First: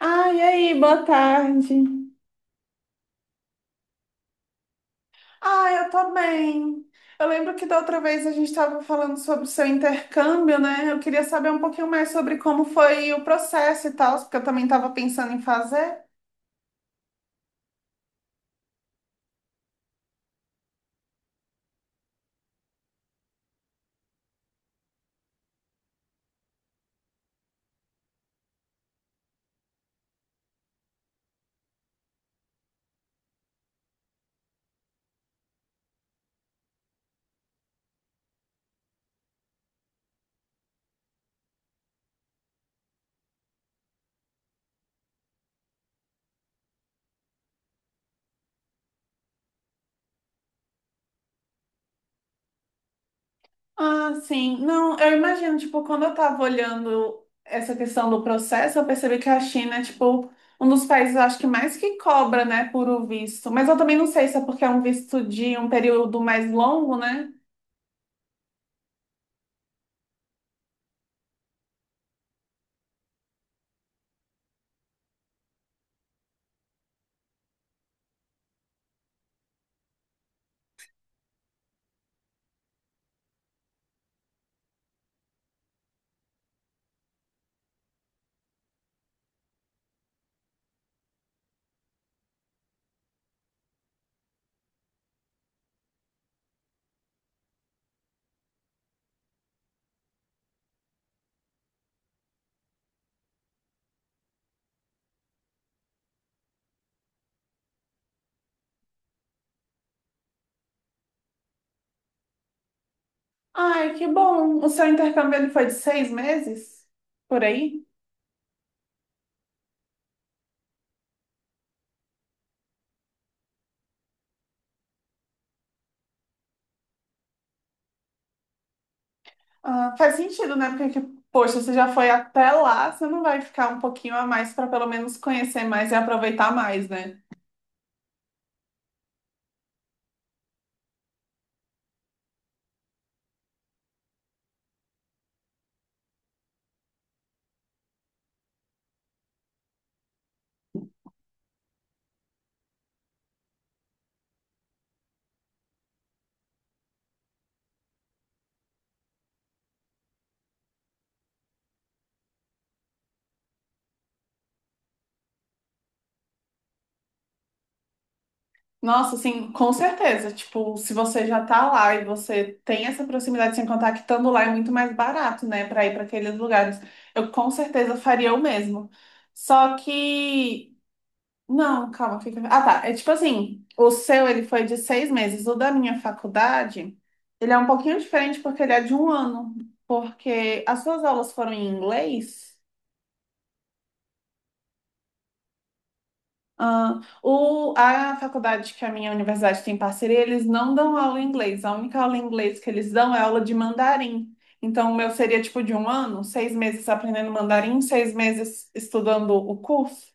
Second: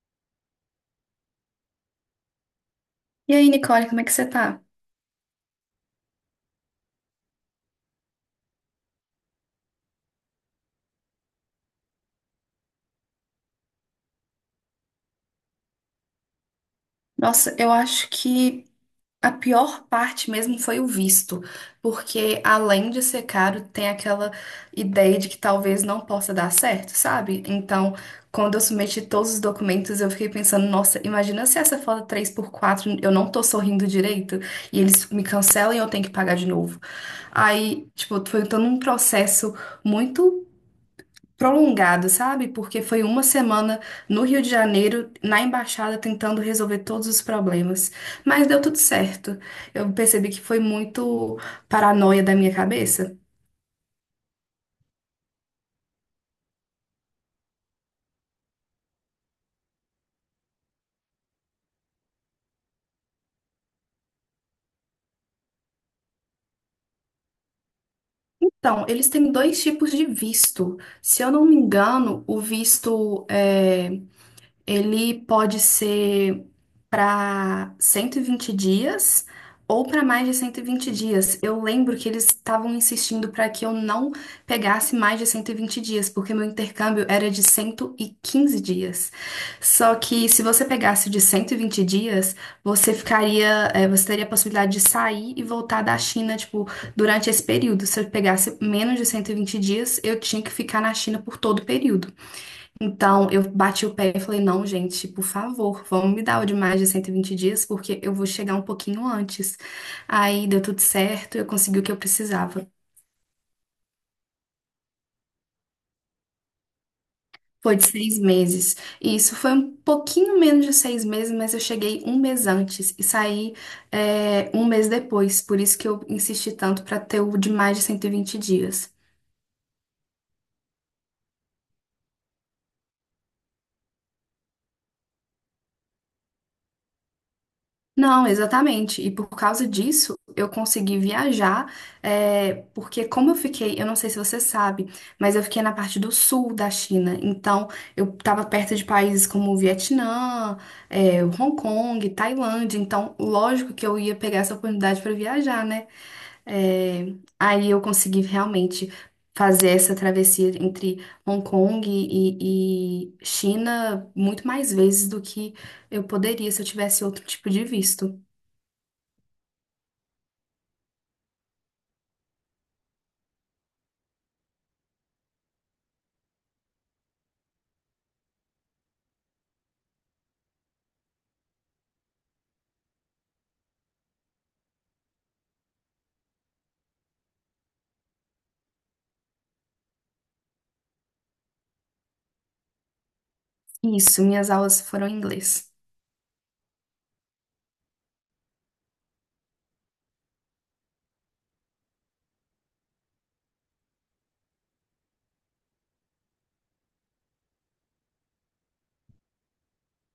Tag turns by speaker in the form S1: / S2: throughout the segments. S1: Ah, e aí, boa tarde.
S2: E aí, Nicole, como é que você tá?
S1: Ah, eu tô bem. Eu lembro que da outra vez a gente estava falando sobre o seu intercâmbio, né? Eu queria saber um pouquinho mais sobre como foi o processo e tal, porque eu também estava pensando em fazer.
S2: Nossa, eu acho que a pior parte mesmo foi o visto, porque além de ser caro, tem aquela ideia de que talvez não possa dar certo, sabe? Então, quando eu submeti todos os documentos, eu fiquei pensando, nossa, imagina se essa foto 3x4 eu não tô sorrindo direito e eles me cancelam e eu tenho que pagar de novo. Aí, tipo, foi todo um processo muito prolongado, sabe? Porque foi uma semana no Rio de Janeiro, na embaixada, tentando resolver todos os problemas. Mas deu tudo certo. Eu percebi que foi muito paranoia da minha cabeça.
S1: Ah, sim. Não, eu imagino, tipo, quando eu tava olhando essa questão do processo, eu percebi que a China é, tipo, um dos países, eu acho que mais que cobra, né, por o visto. Mas eu também não sei se é porque é um visto de um período mais longo, né?
S2: Então, eles têm dois tipos de visto. Se eu não me engano, o visto ele pode ser para 120 dias ou para mais de 120 dias. Eu lembro que eles estavam insistindo para que eu não pegasse mais de 120 dias, porque meu intercâmbio era de 115 dias. Só que se você pegasse o de 120 dias, você ficaria, você teria a possibilidade de sair e voltar da China, tipo, durante esse período. Se eu pegasse menos de 120 dias, eu tinha que ficar na China por todo o período. Então, eu bati o pé e falei, não, gente, por favor, vamos me dar o de mais de 120 dias, porque eu vou chegar um pouquinho antes. Aí deu tudo certo, eu consegui o que eu precisava.
S1: Ai, que bom. O seu intercâmbio ele foi de 6 meses? Por
S2: Foi
S1: aí?
S2: de 6 meses. E isso foi um pouquinho menos de 6 meses, mas eu cheguei um mês antes e saí, um mês depois. Por isso que eu insisti tanto para ter o de mais de 120 dias.
S1: Ah, faz sentido, né? Porque, poxa, você já foi até lá, você não vai ficar um pouquinho a mais para pelo menos conhecer mais e aproveitar mais, né?
S2: Não, exatamente. E por causa disso, eu consegui viajar, porque como eu fiquei, eu não sei se você sabe, mas eu fiquei na parte do sul da China. Então, eu estava perto de países como o Vietnã, Hong Kong, Tailândia. Então, lógico que eu ia pegar essa oportunidade para viajar, né? Aí eu consegui realmente fazer essa travessia entre Hong Kong e China muito mais vezes do que eu poderia se eu tivesse outro tipo de visto.
S1: Nossa, assim, com certeza. Tipo, se você já tá lá e você tem essa proximidade, sem contar que estando lá é muito mais barato, né? Para ir para aqueles lugares. Eu com certeza faria o mesmo. Só que. Não, calma, fica. Ah, tá. É tipo assim, o seu ele foi de 6 meses. O da minha faculdade, ele é um pouquinho diferente porque ele é de um ano. Porque as suas aulas foram em inglês.
S2: Isso, minhas aulas foram em inglês.
S1: Ah, o, a faculdade que a minha universidade tem parceria, eles não dão aula em inglês. A única aula em inglês que eles dão é aula de mandarim. Então, o meu seria tipo de um ano, 6 meses aprendendo mandarim, 6 meses estudando o curso.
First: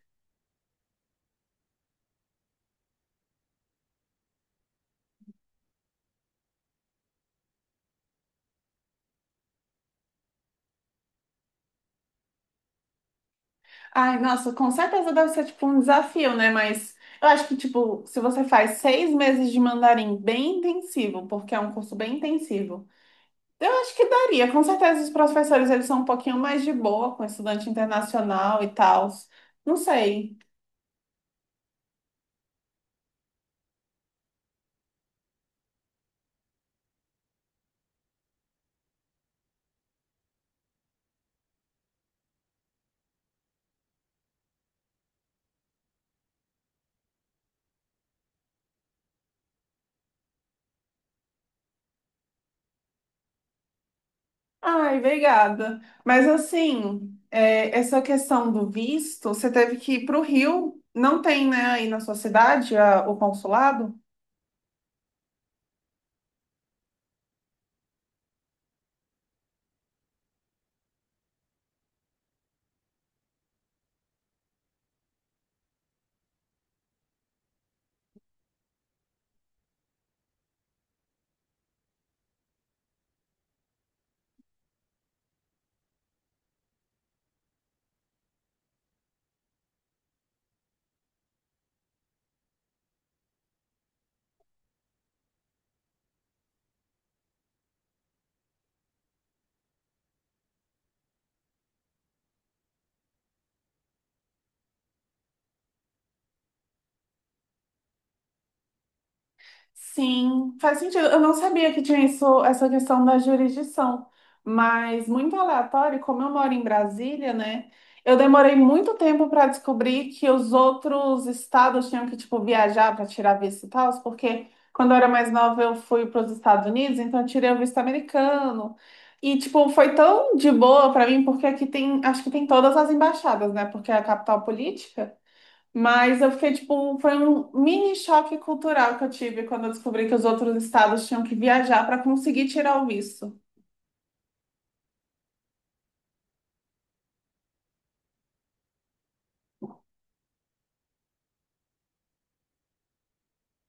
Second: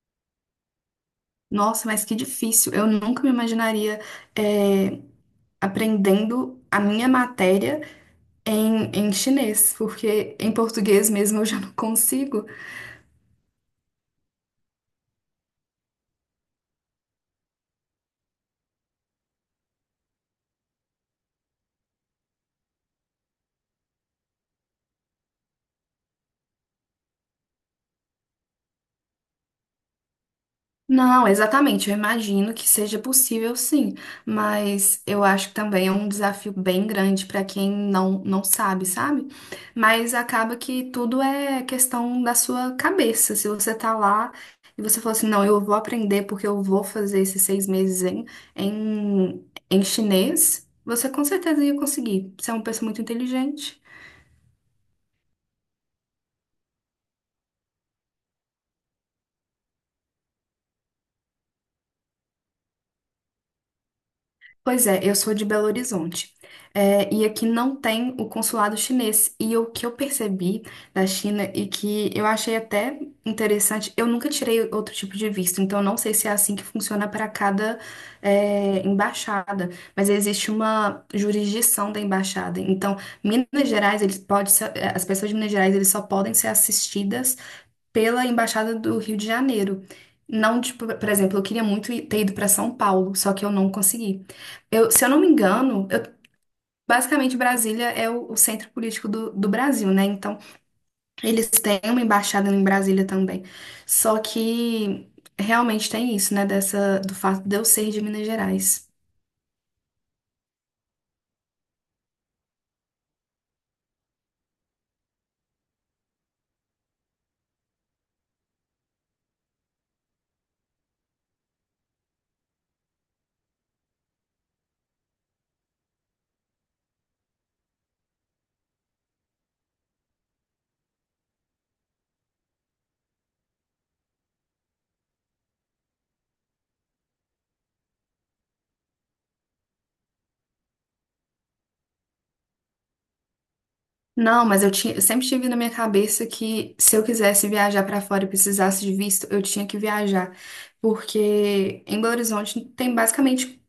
S2: Nossa, mas que difícil. Eu nunca me imaginaria eh, aprendendo a minha matéria em chinês, porque em português mesmo eu já não consigo.
S1: Ai, nossa, com certeza deve ser tipo um desafio, né? Mas eu acho que, tipo, se você faz 6 meses de mandarim bem intensivo, porque é um curso bem intensivo, eu acho que daria. Com certeza os professores, eles são um pouquinho mais de boa com estudante internacional e tal. Não sei.
S2: Não, exatamente. Eu imagino que seja possível, sim, mas eu acho que também é um desafio bem grande para quem não sabe, sabe? Mas acaba que tudo é questão da sua cabeça. Se você tá lá e você fala assim, não, eu vou aprender porque eu vou fazer esses 6 meses em, em chinês, você com certeza ia conseguir. Você é uma pessoa muito inteligente.
S1: Ai, obrigada. Mas assim, é, essa questão do visto, você teve que ir para o Rio. Não tem, né, aí na sua cidade, o consulado?
S2: Pois é, eu sou de Belo Horizonte. É, e aqui não tem o consulado chinês. E o que eu percebi da China e que eu achei até interessante, eu nunca tirei outro tipo de visto, então eu não sei se é assim que funciona para cada, embaixada, mas existe uma jurisdição da embaixada. Então, Minas Gerais, eles pode ser- eh, as pessoas de Minas Gerais, eles só podem ser assistidas pela Embaixada do Rio de Janeiro. Não, tipo, por exemplo, eu queria muito ir- ter ido para São Paulo, só que eu não consegui. Eu, se eu não me engano, eu- Basicamente Brasília é o centro político do Brasil, né? Então, eles têm uma embaixada em Brasília também. Só que realmente tem isso, né? Dessa, do fato de eu ser de Minas Gerais.
S1: Sim, faz sentido. Eu não sabia que tinha isso, essa questão da jurisdição, mas muito aleatório, como eu moro em Brasília, né? Eu demorei muito tempo para descobrir que os outros estados tinham que, tipo, viajar para tirar visto e tal, porque quando eu era mais nova eu fui para os Estados Unidos, então eu tirei o visto americano. E, tipo, foi tão de boa para mim, porque aqui tem, acho que tem todas as embaixadas, né? Porque é a capital política. Mas eu fiquei, tipo, foi um mini choque cultural que eu tive quando eu descobri que os outros estados tinham que viajar para conseguir tirar o visto.
S2: Não, mas eu tinha, eu sempre tive na minha cabeça que se eu quisesse viajar para fora e precisasse de visto, eu tinha que viajar. Porque em Belo Horizonte tem basicamente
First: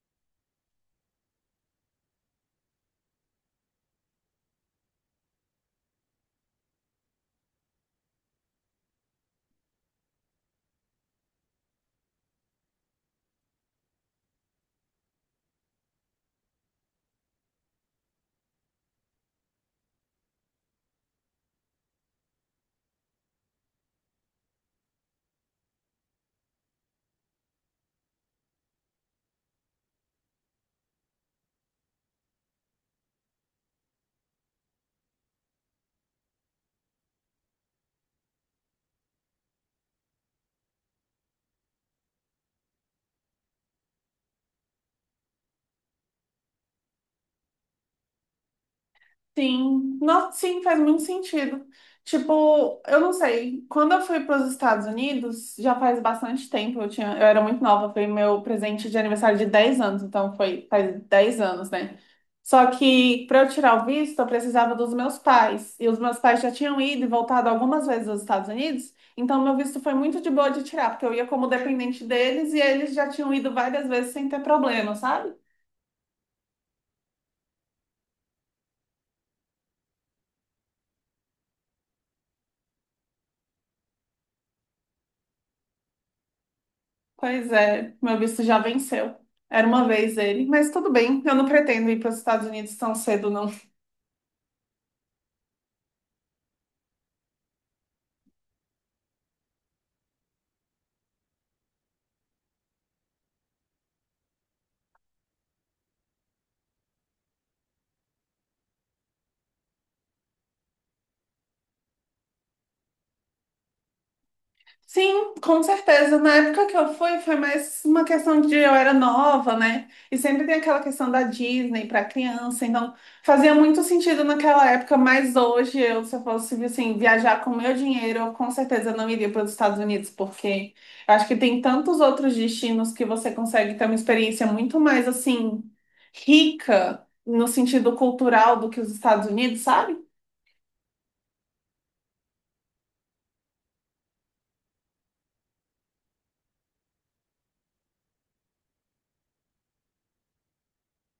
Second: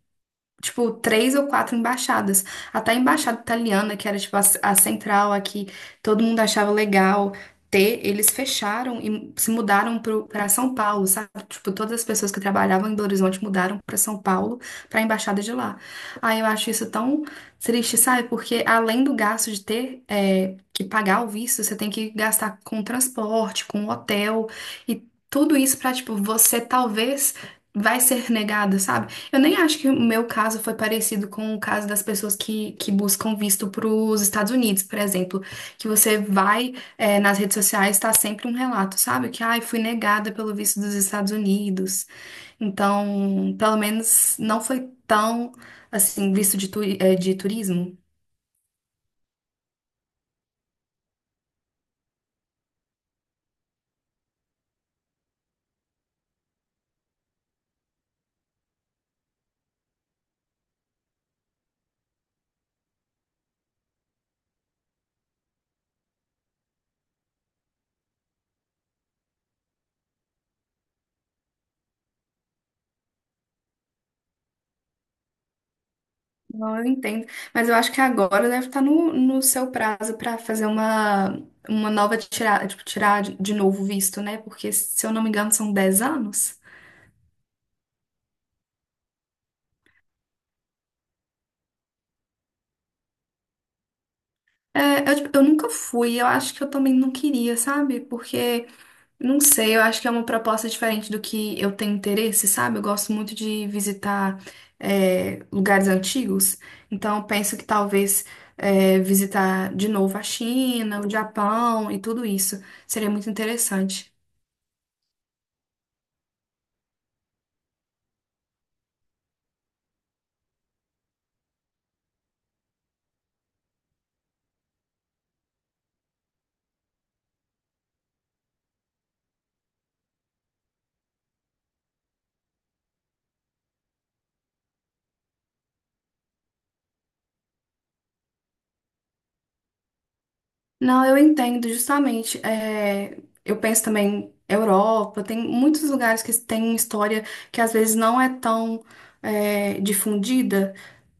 S2: tipo, três ou quatro embaixadas. Até a embaixada italiana, que era, tipo, a central aqui, todo mundo achava legal ter, eles fecharam e se mudaram para São Paulo, sabe? Tipo, todas as pessoas que trabalhavam em Belo Horizonte mudaram para São Paulo, para a embaixada de lá. Aí eu acho isso tão triste, sabe? Porque além do gasto de ter que pagar o visto, você tem que gastar com transporte, com hotel e tudo isso para, tipo, você talvez vai ser negado, sabe? Eu nem acho que o meu caso foi parecido com o caso das pessoas que buscam visto para os Estados Unidos, por exemplo, que você vai nas redes sociais, está sempre um relato, sabe? Que, ai, fui negada pelo visto dos Estados Unidos. Então, pelo menos não foi tão, assim, visto de, turi- é, de turismo.
S1: Sim, nossa, sim, faz muito sentido. Tipo, eu não sei, quando eu fui para os Estados Unidos, já faz bastante tempo, eu tinha, eu era muito nova, foi meu presente de aniversário de 10 anos, então foi faz 10 anos, né? Só que para eu tirar o visto, eu precisava dos meus pais, e os meus pais já tinham ido e voltado algumas vezes aos Estados Unidos, então meu visto foi muito de boa de tirar, porque eu ia como dependente deles e eles já tinham ido várias vezes sem ter problema, sabe?
S2: Não, eu entendo. Mas eu acho que agora deve estar no seu prazo para fazer uma nova tirada, tipo, tirar de novo o visto, né? Porque, se eu não me engano, são 10 anos.
S1: Pois é, meu visto já venceu. Era uma vez ele, mas tudo bem, eu não pretendo ir para os Estados Unidos tão cedo, não.
S2: É, eu, tipo, eu nunca fui, eu acho que eu também não queria, sabe? Porque, não sei, eu acho que é uma proposta diferente do que eu tenho interesse, sabe? Eu gosto muito de visitar, lugares antigos, então eu penso que talvez, visitar de novo a China, o Japão e tudo isso seria muito interessante.
S1: Sim, com certeza. Na época que eu fui, foi mais uma questão de eu era nova, né? E sempre tem aquela questão da Disney para criança, então fazia muito sentido naquela época, mas hoje eu, se eu fosse assim, viajar com o meu dinheiro, eu com certeza não iria para os Estados Unidos, porque eu acho que tem tantos outros destinos que você consegue ter uma experiência muito mais assim rica no sentido cultural do que os Estados Unidos, sabe?
S2: Não, eu entendo, justamente. Eu penso também Europa, tem muitos lugares que têm história que às vezes não é tão, difundida.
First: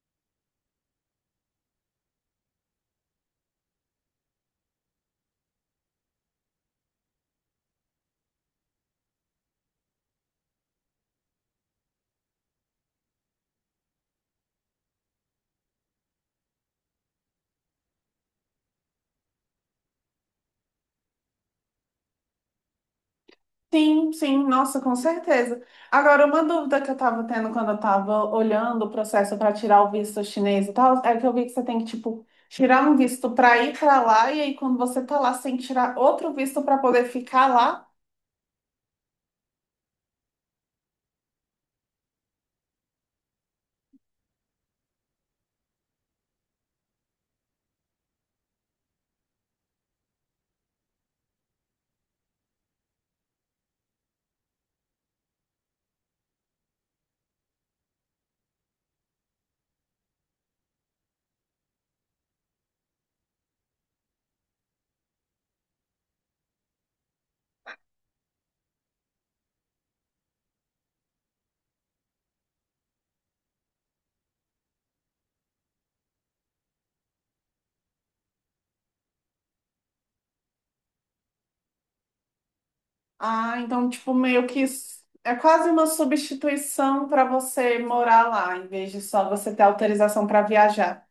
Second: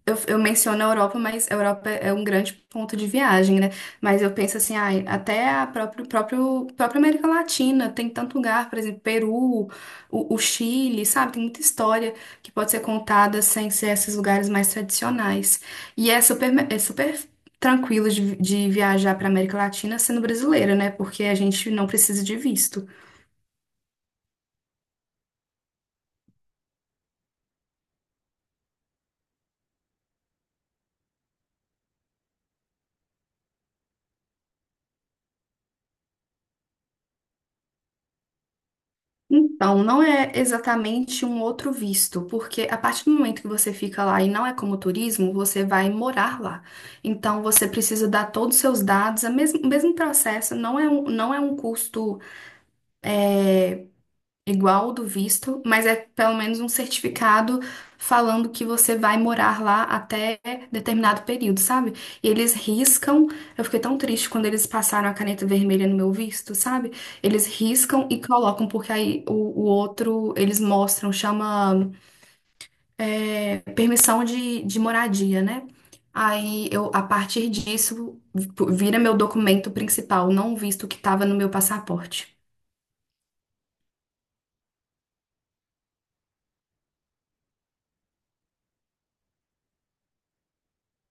S2: Eu menciono a Europa, mas a Europa é um grande ponto de viagem, né? Mas eu penso assim, ai, até a própria América Latina tem tanto lugar, por exemplo, Peru, o Chile, sabe? Tem muita história que pode ser contada sem ser esses lugares mais tradicionais. E é super tranquilo de viajar para América Latina sendo brasileira, né? Porque a gente não precisa de visto.
S1: Sim, sim, nossa, com certeza. Agora, uma dúvida que eu tava tendo quando eu tava olhando o processo para tirar o visto chinês e tal, é que eu vi que você tem que, tipo, tirar um visto para ir para lá, e aí quando você tá lá, você tem que tirar outro visto para poder ficar lá.
S2: Então, não é exatamente um outro visto, porque a partir do momento que você fica lá e não é como turismo, você vai morar lá. Então, você precisa dar todos os seus dados, o mesmo processo, não é um custo eh, igual ao do visto, mas é pelo menos um certificado falando que você vai morar lá até determinado período, sabe? E eles riscam. Eu fiquei tão triste quando eles passaram a caneta vermelha no meu visto, sabe? Eles riscam e colocam, porque aí o outro eles mostram, chama permissão de moradia, né? Aí eu, a partir disso, vira meu documento principal, não o visto que estava no meu passaporte.
S1: Ah, então, tipo, meio que é quase uma substituição para você morar lá, em vez de só você ter autorização para viajar.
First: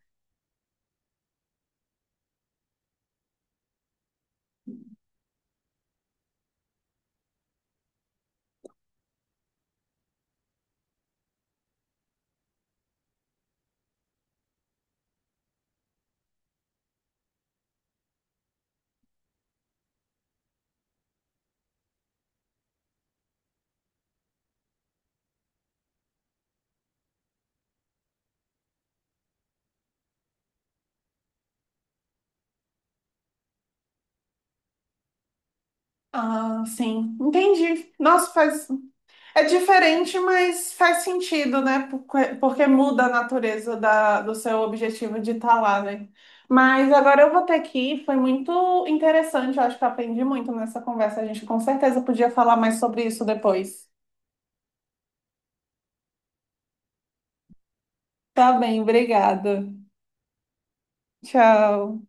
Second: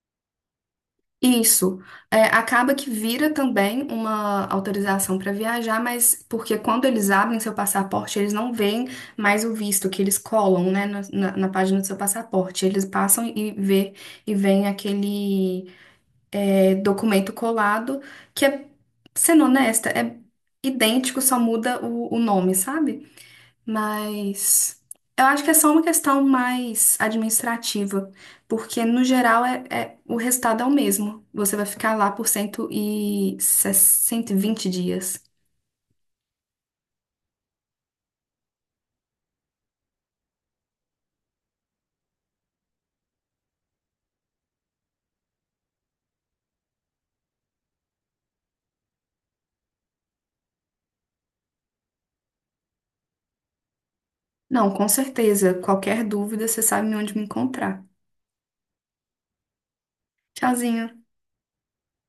S2: Isso. É, acaba que vira também uma autorização para viajar, mas porque quando eles abrem seu passaporte, eles não veem mais o visto que eles colam, né, na página do seu passaporte. Eles passam e vê e vem aquele documento colado que sendo honesta, é idêntico, só muda o nome, sabe? Mas eu acho que é só uma questão mais administrativa, porque no geral o resultado é o mesmo. Você vai ficar lá por 160 e 20 dias.
S1: Ah, sim, entendi. Nossa, faz é diferente, mas faz sentido, né? Porque, porque muda a natureza do seu objetivo de estar lá, né? Mas agora eu vou ter que ir. Foi muito interessante. Eu acho que eu aprendi muito nessa conversa. A gente com certeza podia falar mais sobre isso depois.
S2: Não, com certeza. Qualquer dúvida, você sabe onde me encontrar.
S1: Tá bem, obrigada.
S2: Tchauzinho.
S1: Tchau.